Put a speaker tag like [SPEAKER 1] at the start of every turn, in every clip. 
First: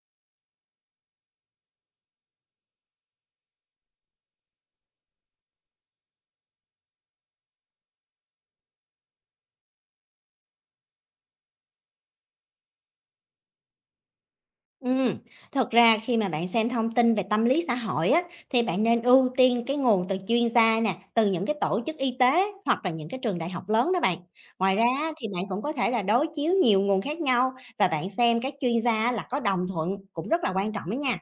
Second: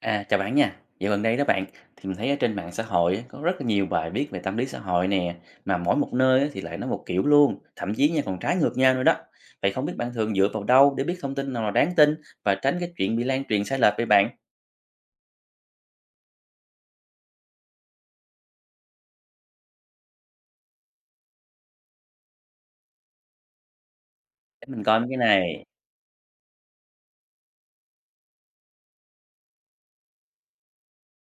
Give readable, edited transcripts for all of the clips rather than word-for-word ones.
[SPEAKER 1] À, chào bạn nha. Dạo gần đây đó bạn, thì mình thấy ở trên mạng xã hội á, có rất là nhiều bài viết về tâm lý xã hội nè, mà mỗi một nơi á thì lại nói một kiểu luôn, thậm chí nha còn trái ngược nhau nữa đó. Vậy không biết bạn thường dựa vào đâu để biết thông tin nào là đáng tin và tránh cái chuyện bị lan truyền sai lệch vậy bạn?
[SPEAKER 2] Ừm, thật ra khi mà bạn xem thông tin về tâm lý xã hội á, thì bạn nên ưu tiên cái nguồn từ chuyên gia nè, từ những cái tổ chức y tế hoặc là những cái trường đại học lớn đó bạn.
[SPEAKER 1] Để
[SPEAKER 2] Ngoài ra
[SPEAKER 1] mình coi mấy
[SPEAKER 2] á,
[SPEAKER 1] cái
[SPEAKER 2] thì bạn cũng
[SPEAKER 1] này.
[SPEAKER 2] có thể là đối chiếu nhiều nguồn khác nhau và bạn xem các chuyên gia là có đồng thuận cũng rất là quan trọng đó nha.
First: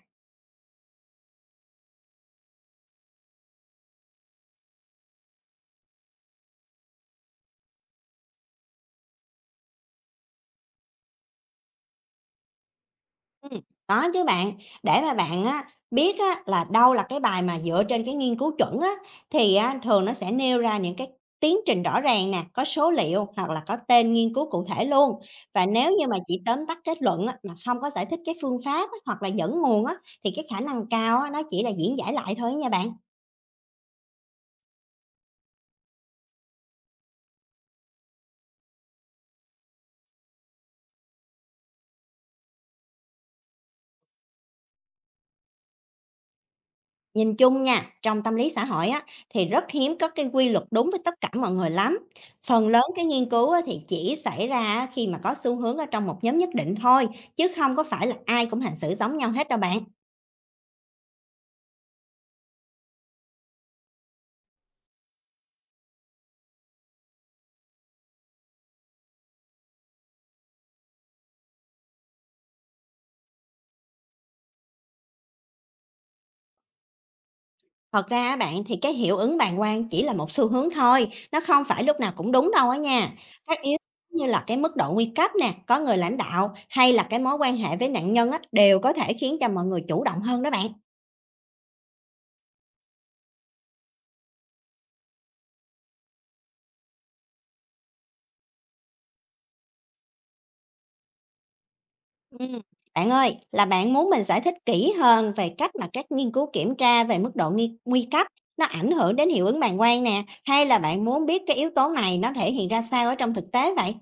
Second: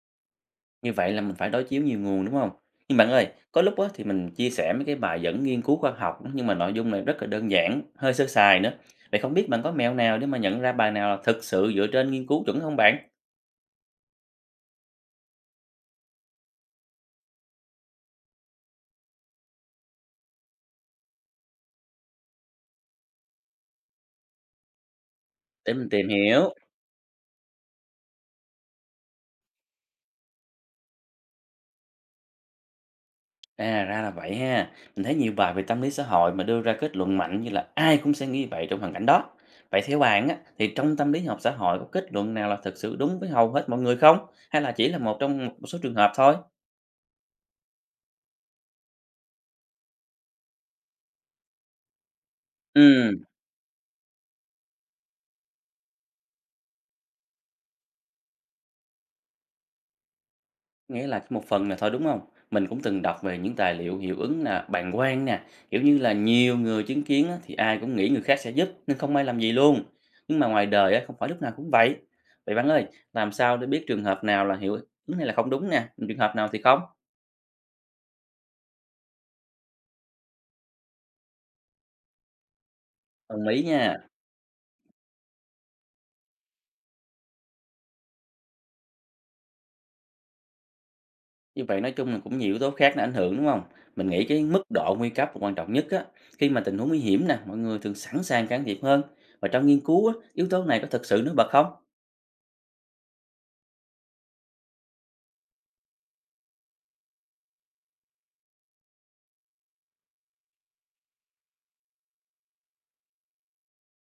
[SPEAKER 1] Như vậy là mình phải đối chiếu nhiều nguồn đúng không? Nhưng bạn ơi, có lúc á thì mình chia sẻ mấy cái bài dẫn nghiên cứu khoa học á, nhưng mà nội dung này rất là đơn giản, hơi sơ sài nữa. Vậy không biết bạn có mẹo nào để mà nhận ra bài nào là thực sự dựa trên nghiên cứu chuẩn không bạn?
[SPEAKER 2] Ừm, có chứ bạn. Để mà bạn á biết á là đâu là cái bài mà dựa trên cái nghiên cứu chuẩn á, thì á thường nó sẽ nêu ra những cái tiến trình rõ ràng nè, có số liệu hoặc là có tên nghiên cứu cụ thể luôn. Và
[SPEAKER 1] Để mình
[SPEAKER 2] nếu như
[SPEAKER 1] tìm
[SPEAKER 2] mà chỉ
[SPEAKER 1] hiểu.
[SPEAKER 2] tóm tắt kết luận á, mà không có giải thích cái phương pháp á, hoặc là dẫn nguồn á, thì cái khả năng cao á, nó chỉ là diễn giải lại thôi nha bạn.
[SPEAKER 1] À, ra là vậy ha. Mình thấy nhiều bài về tâm lý xã hội mà đưa ra kết luận mạnh như là ai cũng sẽ nghĩ vậy trong hoàn cảnh đó. Vậy theo bạn á, thì trong tâm lý học xã hội có kết luận nào là thực sự đúng với hầu hết mọi người không? Hay là chỉ là một trong một số trường hợp thôi?
[SPEAKER 2] Nhìn chung nha, trong tâm lý xã hội á, thì rất hiếm có cái quy luật đúng với tất cả mọi người lắm. Phần lớn cái
[SPEAKER 1] Ừ,
[SPEAKER 2] nghiên cứu á, thì chỉ xảy ra á, khi mà có xu hướng ở trong một nhóm nhất định thôi, chứ không có phải là ai cũng hành xử giống nhau hết đâu bạn.
[SPEAKER 1] nghĩa là một phần là thôi đúng không? Mình cũng từng đọc về những tài liệu hiệu ứng là bàng quang nè, kiểu như là nhiều người chứng kiến á, thì ai cũng nghĩ người khác sẽ giúp nên không ai làm gì luôn. Nhưng mà ngoài đời á, không phải lúc nào cũng vậy. Vậy bạn ơi, làm sao để biết trường hợp nào là hiệu ứng này là không đúng nè, trường hợp nào thì không?
[SPEAKER 2] Thật ra á bạn thì cái hiệu ứng bàng quang chỉ là một xu hướng thôi, nó không phải lúc nào cũng đúng đâu á nha.
[SPEAKER 1] Đồng
[SPEAKER 2] Các
[SPEAKER 1] ý
[SPEAKER 2] yếu
[SPEAKER 1] nha.
[SPEAKER 2] tố như là cái mức độ nguy cấp nè, có người lãnh đạo hay là cái mối quan hệ với nạn nhân á, đều có thể khiến cho mọi người chủ động hơn đó bạn.
[SPEAKER 1] Như vậy nói chung là cũng nhiều yếu tố khác nó ảnh hưởng, đúng không? Mình nghĩ cái mức độ nguy cấp là quan trọng nhất á. Khi mà tình huống nguy hiểm nè, mọi người thường sẵn sàng can thiệp hơn. Và trong nghiên cứu á, yếu tố này có thực sự nổi bật không?
[SPEAKER 2] Ừm, Bạn ơi, là bạn muốn mình giải thích kỹ hơn về cách mà các nghiên cứu kiểm tra về mức độ nghi, nguy cấp nó ảnh hưởng đến hiệu ứng bàng quang nè, hay là bạn muốn biết cái yếu tố này nó thể hiện ra sao ở trong thực tế vậy?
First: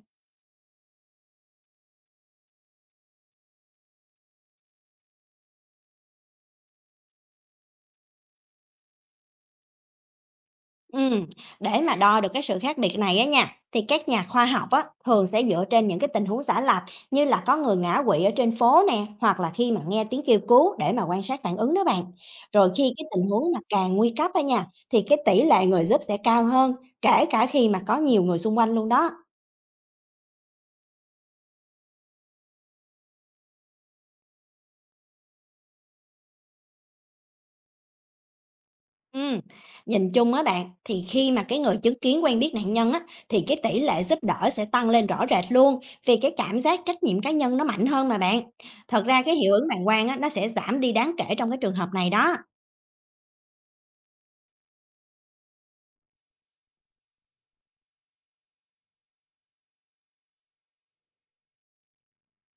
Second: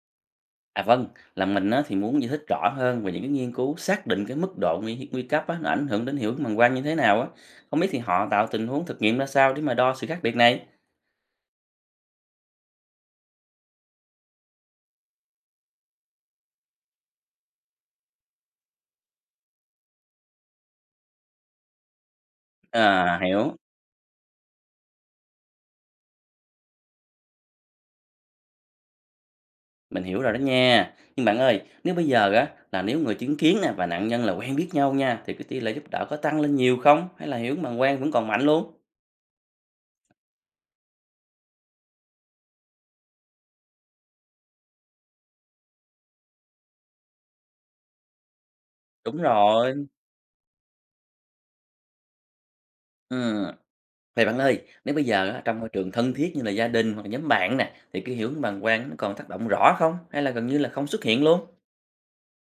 [SPEAKER 1] À vâng, là mình á, thì muốn giải thích rõ hơn về những cái nghiên cứu xác định cái mức độ nguy nguy cấp á, nó ảnh hưởng đến hiệu ứng bằng quang như thế nào á. Không biết thì họ tạo tình huống thực nghiệm ra sao để mà đo sự khác biệt này?
[SPEAKER 2] Ừm, để mà đo được cái sự khác biệt này á nha, thì các nhà khoa học á, thường sẽ dựa trên những cái tình huống giả lập như là có người ngã quỵ ở trên phố nè, hoặc là khi mà nghe tiếng kêu cứu để mà quan sát phản ứng đó bạn. Rồi khi cái
[SPEAKER 1] À,
[SPEAKER 2] tình huống
[SPEAKER 1] hiểu.
[SPEAKER 2] mà càng nguy cấp á nha, thì cái tỷ lệ người giúp sẽ cao hơn, kể cả khi mà có nhiều người xung quanh luôn đó.
[SPEAKER 1] Mình hiểu rồi đó nha. Nhưng bạn ơi, nếu bây giờ á là nếu người chứng kiến nè và nạn nhân là quen biết nhau nha thì cái tỷ lệ giúp đỡ có tăng lên nhiều không? Hay là hiểu bằng quen vẫn còn mạnh luôn?
[SPEAKER 2] Ừm, nhìn chung á bạn, thì khi mà cái người chứng kiến quen biết nạn nhân á, thì cái tỷ lệ giúp đỡ sẽ tăng lên rõ rệt luôn, vì cái cảm giác trách nhiệm cá nhân nó mạnh hơn mà bạn. Thật
[SPEAKER 1] Đúng
[SPEAKER 2] ra cái hiệu ứng bàng
[SPEAKER 1] rồi.
[SPEAKER 2] quang á, nó sẽ giảm đi đáng kể trong cái trường hợp này đó.
[SPEAKER 1] Ừ. Vậy bạn ơi, nếu bây giờ á, trong môi trường thân thiết như là gia đình hoặc là nhóm bạn nè thì cái hiểu bằng quen nó còn tác động rõ không? Hay là gần như là không xuất hiện luôn?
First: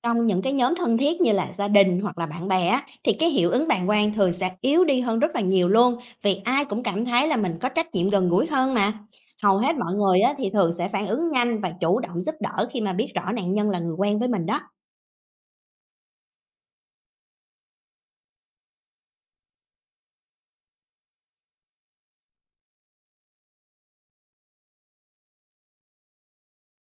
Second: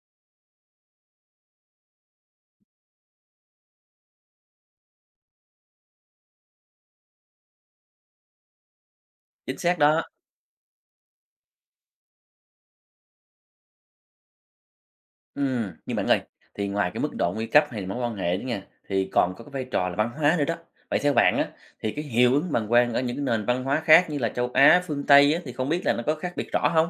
[SPEAKER 2] Trong những cái nhóm thân thiết như là gia đình hoặc là bạn bè á, thì cái hiệu ứng bàng quang thường sẽ yếu đi hơn rất là nhiều luôn, vì ai cũng cảm thấy là mình có trách nhiệm gần gũi hơn mà. Hầu
[SPEAKER 1] Chính
[SPEAKER 2] hết
[SPEAKER 1] xác
[SPEAKER 2] mọi
[SPEAKER 1] đó.
[SPEAKER 2] người á, thì thường sẽ phản ứng nhanh và chủ động giúp đỡ khi mà biết rõ nạn nhân là người quen với mình đó.
[SPEAKER 1] Nhưng bạn ơi, thì ngoài cái mức độ nguy cấp hay là mối quan hệ đó nha, thì còn có cái vai trò là văn hóa nữa đó. Vậy theo bạn á, thì cái hiệu ứng bàng quang ở những nền văn hóa khác như là châu Á, phương Tây á, thì không biết là nó có khác biệt rõ không.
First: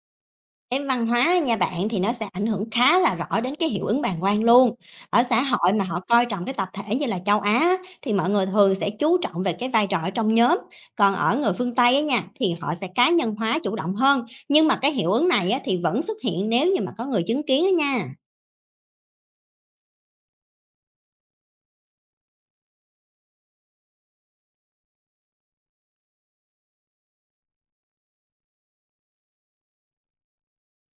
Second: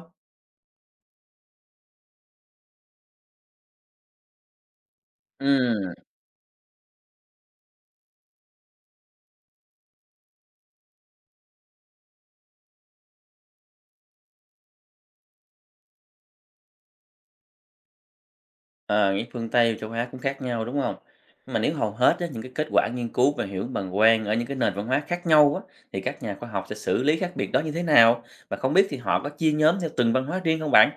[SPEAKER 2] Cái văn hóa nha bạn thì nó sẽ ảnh hưởng khá là rõ đến cái hiệu ứng bàn quan luôn. Ở xã hội mà
[SPEAKER 1] Ừm,
[SPEAKER 2] họ coi trọng cái tập thể như là châu Á á, thì mọi người thường sẽ chú trọng về cái vai trò ở trong nhóm, còn ở người phương Tây á nha thì họ sẽ cá nhân hóa chủ động hơn, nhưng mà cái hiệu ứng này á thì vẫn xuất hiện nếu như mà có người chứng kiến á nha.
[SPEAKER 1] ờ, nghĩ phương Tây và châu Á cũng khác nhau, đúng không, mà nếu hầu hết á, những cái kết quả nghiên cứu về hiệu ứng bàng quang ở những cái nền văn hóa khác nhau á, thì các nhà khoa học sẽ xử lý khác biệt đó như thế nào? Và không biết thì họ có chia nhóm theo từng văn hóa riêng không bạn?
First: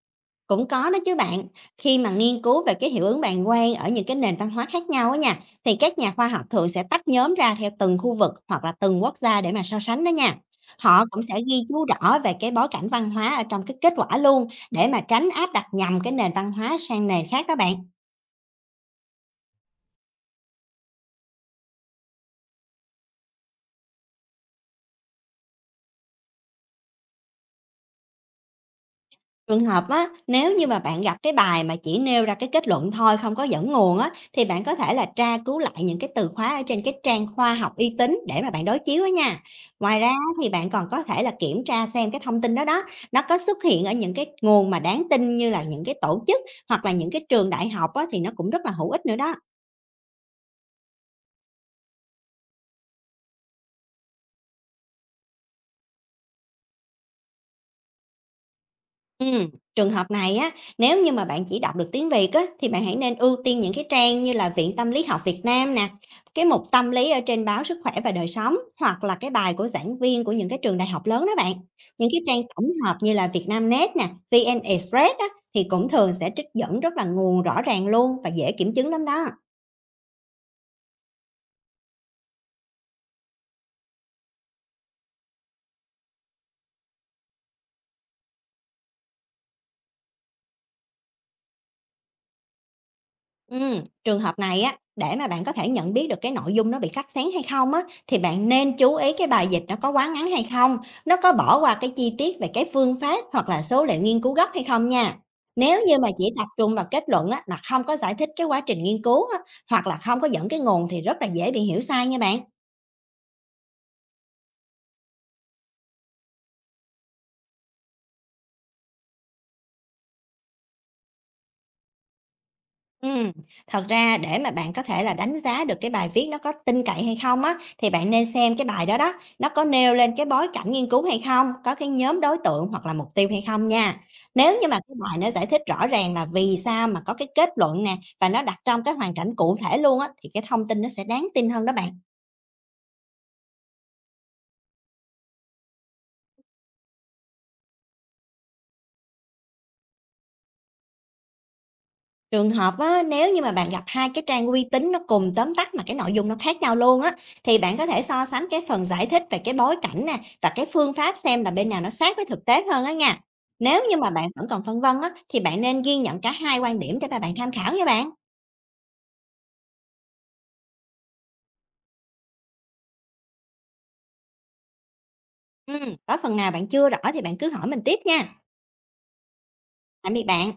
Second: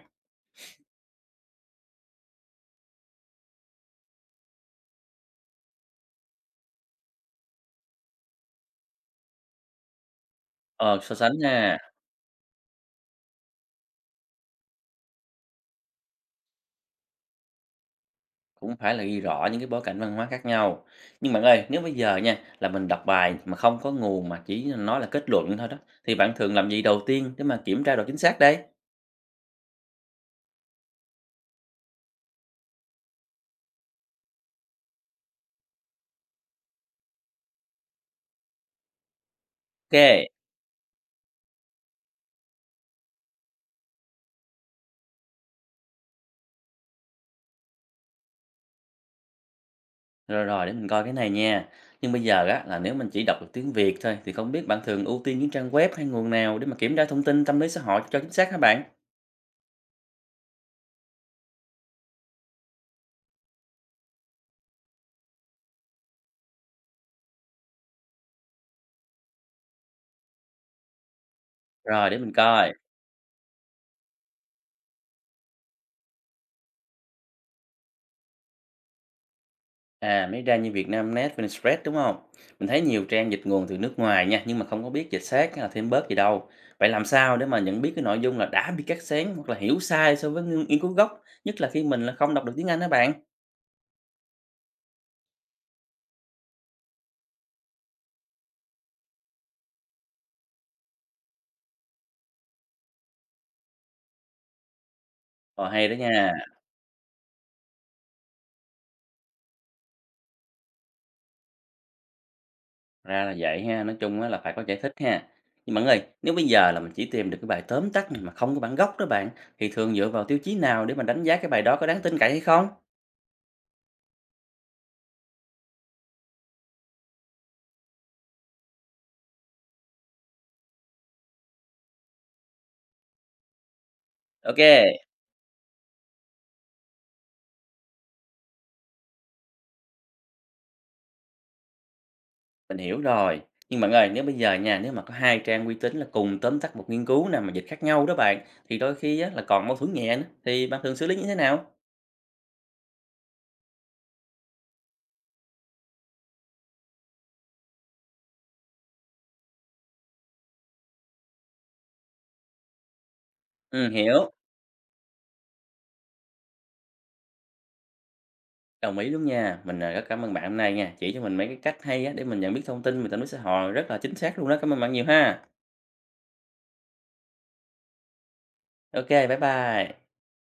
[SPEAKER 2] Cũng có đó chứ bạn, khi mà nghiên cứu về cái hiệu ứng bàn quang ở những cái nền văn hóa khác nhau á nha, thì các nhà khoa học thường sẽ tách nhóm ra theo từng khu vực hoặc là từng quốc gia để mà so sánh đó nha.
[SPEAKER 1] Ờ,
[SPEAKER 2] Họ
[SPEAKER 1] so
[SPEAKER 2] cũng sẽ
[SPEAKER 1] sánh
[SPEAKER 2] ghi
[SPEAKER 1] nha.
[SPEAKER 2] chú rõ về cái bối cảnh văn hóa ở trong cái kết quả luôn để mà tránh áp đặt nhầm cái nền văn hóa sang nền khác đó bạn.
[SPEAKER 1] Cũng phải là ghi rõ những cái bối cảnh văn hóa khác nhau. Nhưng bạn ơi, nếu bây giờ nha, là mình đọc bài mà không có nguồn mà chỉ nói là kết luận thôi đó, thì bạn thường làm gì đầu tiên để mà kiểm tra độ chính xác đấy?
[SPEAKER 2] Trường hợp á, nếu như mà bạn gặp cái bài mà chỉ nêu ra cái kết luận thôi, không có dẫn nguồn á, thì bạn có thể là tra cứu lại những cái từ khóa ở trên cái trang khoa học uy tín để mà bạn đối chiếu á nha. Ngoài ra á,
[SPEAKER 1] OK,
[SPEAKER 2] thì bạn còn có thể là kiểm tra xem cái thông tin đó đó, nó có xuất hiện ở những cái nguồn mà đáng tin như là những cái tổ chức hoặc là những cái trường đại học á, thì nó cũng rất là hữu ích nữa đó.
[SPEAKER 1] rồi, rồi, để mình coi cái này nha. Nhưng bây giờ á, là nếu mình chỉ đọc được tiếng Việt thôi, thì không biết bạn thường ưu tiên những trang web hay nguồn nào để mà kiểm tra thông tin tâm lý xã hội cho chính xác hả bạn?
[SPEAKER 2] Trường hợp này á, nếu như mà bạn chỉ đọc được tiếng Việt á, thì bạn hãy nên ưu tiên những cái trang như là Viện Tâm lý học Việt Nam nè, cái mục tâm lý ở trên báo Sức khỏe và Đời sống hoặc là cái bài của giảng viên của những cái trường đại học lớn đó bạn. Những
[SPEAKER 1] Rồi, để
[SPEAKER 2] cái
[SPEAKER 1] mình
[SPEAKER 2] trang tổng
[SPEAKER 1] coi.
[SPEAKER 2] hợp như là Vietnamnet nè, VN Express á, thì cũng thường sẽ trích dẫn rất là nguồn rõ ràng luôn và dễ kiểm chứng lắm đó.
[SPEAKER 1] À, mới ra như Vietnamnet, Vietnamexpress, đúng không? Mình thấy nhiều trang dịch nguồn từ nước ngoài nha, nhưng mà không có biết dịch sát hay là thêm bớt gì đâu. Vậy làm sao để mà nhận biết cái nội dung là đã bị cắt xén hoặc là hiểu sai so với nghiên nghiên cứu gốc, nhất là khi mình là không đọc được tiếng Anh đó bạn?
[SPEAKER 2] Trường hợp này á, để mà bạn có thể nhận biết được cái nội dung nó bị cắt xén hay không á, thì bạn nên chú ý cái bài dịch nó có quá ngắn hay không, nó có bỏ qua cái chi tiết về cái phương pháp hoặc là số liệu nghiên cứu gốc hay không nha.
[SPEAKER 1] Ờ,
[SPEAKER 2] Nếu
[SPEAKER 1] hay đó
[SPEAKER 2] như mà chỉ
[SPEAKER 1] nha,
[SPEAKER 2] tập trung vào kết luận á, mà không có giải thích cái quá trình nghiên cứu á, hoặc là không có dẫn cái nguồn thì rất là dễ bị hiểu sai nha bạn.
[SPEAKER 1] ra là vậy ha, nói chung á là phải có giải thích ha. Nhưng bạn ơi, nếu bây giờ là mình chỉ tìm được cái bài tóm tắt này mà không có bản gốc đó bạn, thì thường dựa vào tiêu chí nào để mà đánh giá cái bài đó có đáng tin cậy hay không?
[SPEAKER 2] Ừm, thật ra để mà bạn có thể là đánh giá được cái bài viết nó có tin cậy hay không á, thì bạn nên xem cái bài đó đó, nó có nêu lên cái bối cảnh nghiên cứu hay không, có cái nhóm đối tượng hoặc là mục tiêu hay không nha. Nếu
[SPEAKER 1] OK.
[SPEAKER 2] như mà cái bài nó giải thích rõ ràng là vì sao mà có cái kết luận nè và nó đặt trong cái hoàn cảnh cụ thể luôn á thì cái thông tin nó sẽ đáng tin hơn đó bạn.
[SPEAKER 1] Mình hiểu rồi. Nhưng bạn ơi, nếu bây giờ nha, nếu mà có hai trang uy tín là cùng tóm tắt một nghiên cứu nào mà dịch khác nhau đó bạn, thì đôi khi á, là còn mâu thuẫn nhẹ nữa, thì bạn thường xử lý như thế nào?
[SPEAKER 2] Trường hợp á, nếu như mà bạn gặp hai cái trang uy tín nó cùng tóm tắt mà cái nội dung nó khác nhau luôn á, thì bạn có thể so sánh cái phần giải thích về cái bối cảnh nè và cái phương pháp xem là bên nào nó sát với thực tế hơn á nha. Nếu
[SPEAKER 1] Ừ,
[SPEAKER 2] như mà bạn
[SPEAKER 1] hiểu.
[SPEAKER 2] vẫn còn phân vân á, thì bạn nên ghi nhận cả hai quan điểm để mà bạn tham khảo nha bạn.
[SPEAKER 1] Đồng ý luôn nha. Mình à, rất cảm ơn bạn hôm nay nha. Chỉ cho mình mấy cái cách hay á, để mình nhận biết thông tin về tâm lý xã hội rất là chính xác luôn đó. Cảm ơn bạn nhiều ha.
[SPEAKER 2] Ừ, có phần nào bạn chưa rõ thì bạn cứ hỏi mình tiếp nha.
[SPEAKER 1] OK, bye bye.
[SPEAKER 2] Tạm biệt bạn.